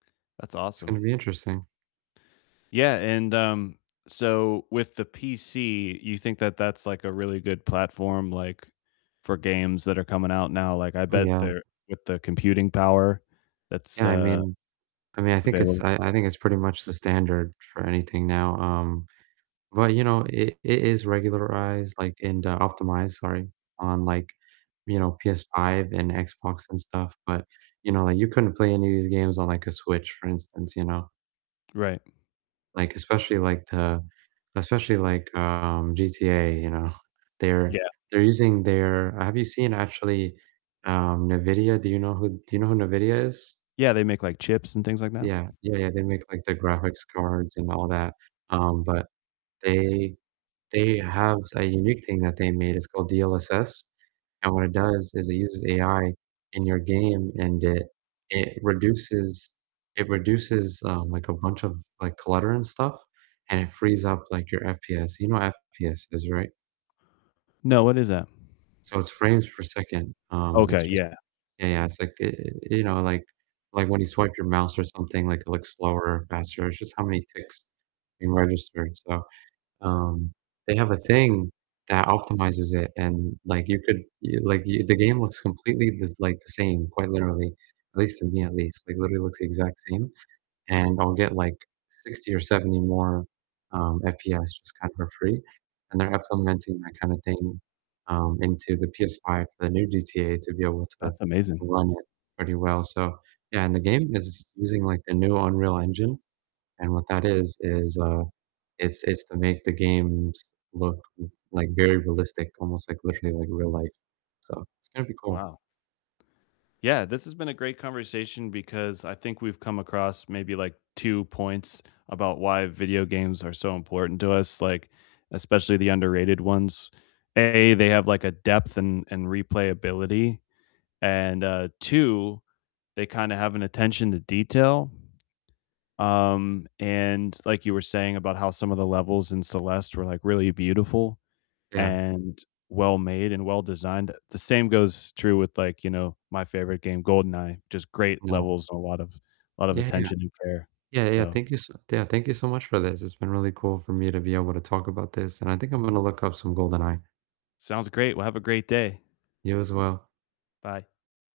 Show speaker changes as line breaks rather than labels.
That's
It's gonna
awesome.
be interesting.
Yeah, and, um, so, with the PC, you think that that's, like, a really good platform, like, for games that are coming out now, like, I
Oh,
bet
yeah.
they're with the computing power that's
Yeah, I
uh,
mean I mean, I
that’s
think it's
available.
I I think it's pretty much the standard for anything now, um, but, you know, it it is regularized, like and, uh, optimized, sorry, on, like, you know, PS5 and Xbox and stuff, but, you know, like you couldn't play any of these games on like a Switch, for instance, you know.
Right.
Like, especially like the especially like, um, GTA, you know, they're
Yeah.
they're using their have you seen actually, um, Nvidia? Do you know who do you know who Nvidia is?
Yeah, they make, like, chips and things like that.
Yeah, yeah, yeah, they make, like, the graphics cards, and all that, um, but they they have a unique thing that they made, it's called DLSS, and what it does is it uses AI in your game, and it it reduces it reduces, um, like, a bunch of like, clutter and stuff, and it frees up like your FPS, you know FPS is right?
No, what is that?
So, it's frames per second, um, it's
Okay,
just
yeah.
yeah, yeah, it's like, e e eh, you know, like like when you swipe your mouse or something, like it looks slower or faster, it's just how many ticks being registered, so, um, they have a thing that optimizes it, and, like, you could, y like, y the game looks completely just like, the same, quite literally, at least to me at least, like literally looks the exact same, and I'll get, like, 60 or 70 more, um, FPS just kind of for free, and they're implementing that kind of thing, um, into the PS5 for the new GTA to be able to
That's amazing.
run it pretty well, so yeah, and the game is using like the new Unreal Engine, and what that is is, uh, it's it's to make the games look f like, very realistic, almost, like, literally, like, real life, so, it's gonna be cool.
Wow. Yeah, this has been a great conversation because I think we've come across maybe like 2 points about why video games are so important to us, like, especially the underrated ones. A, they have like a depth and and replayability, and, uh, 2, they kinda have an attention to detail, um, and, like, you were saying about how some of the levels in Celeste were, like, really beautiful,
Yeah.
and well made, and well designed, uh, the same goes true with like, you know, my favorite game, GoldenEye, just great
No.
levels and a lot of lot of
Yeah, yeah, yeah.
attention and prayer,
Yeah, yeah,
so
thank you s yeah, thank you so much for this; it's been really cool for me to be able to talk about this, and I think I'm gonna look up some "GoldenEye."
Sounds, great, well, have a great day.
You as well.
Bye.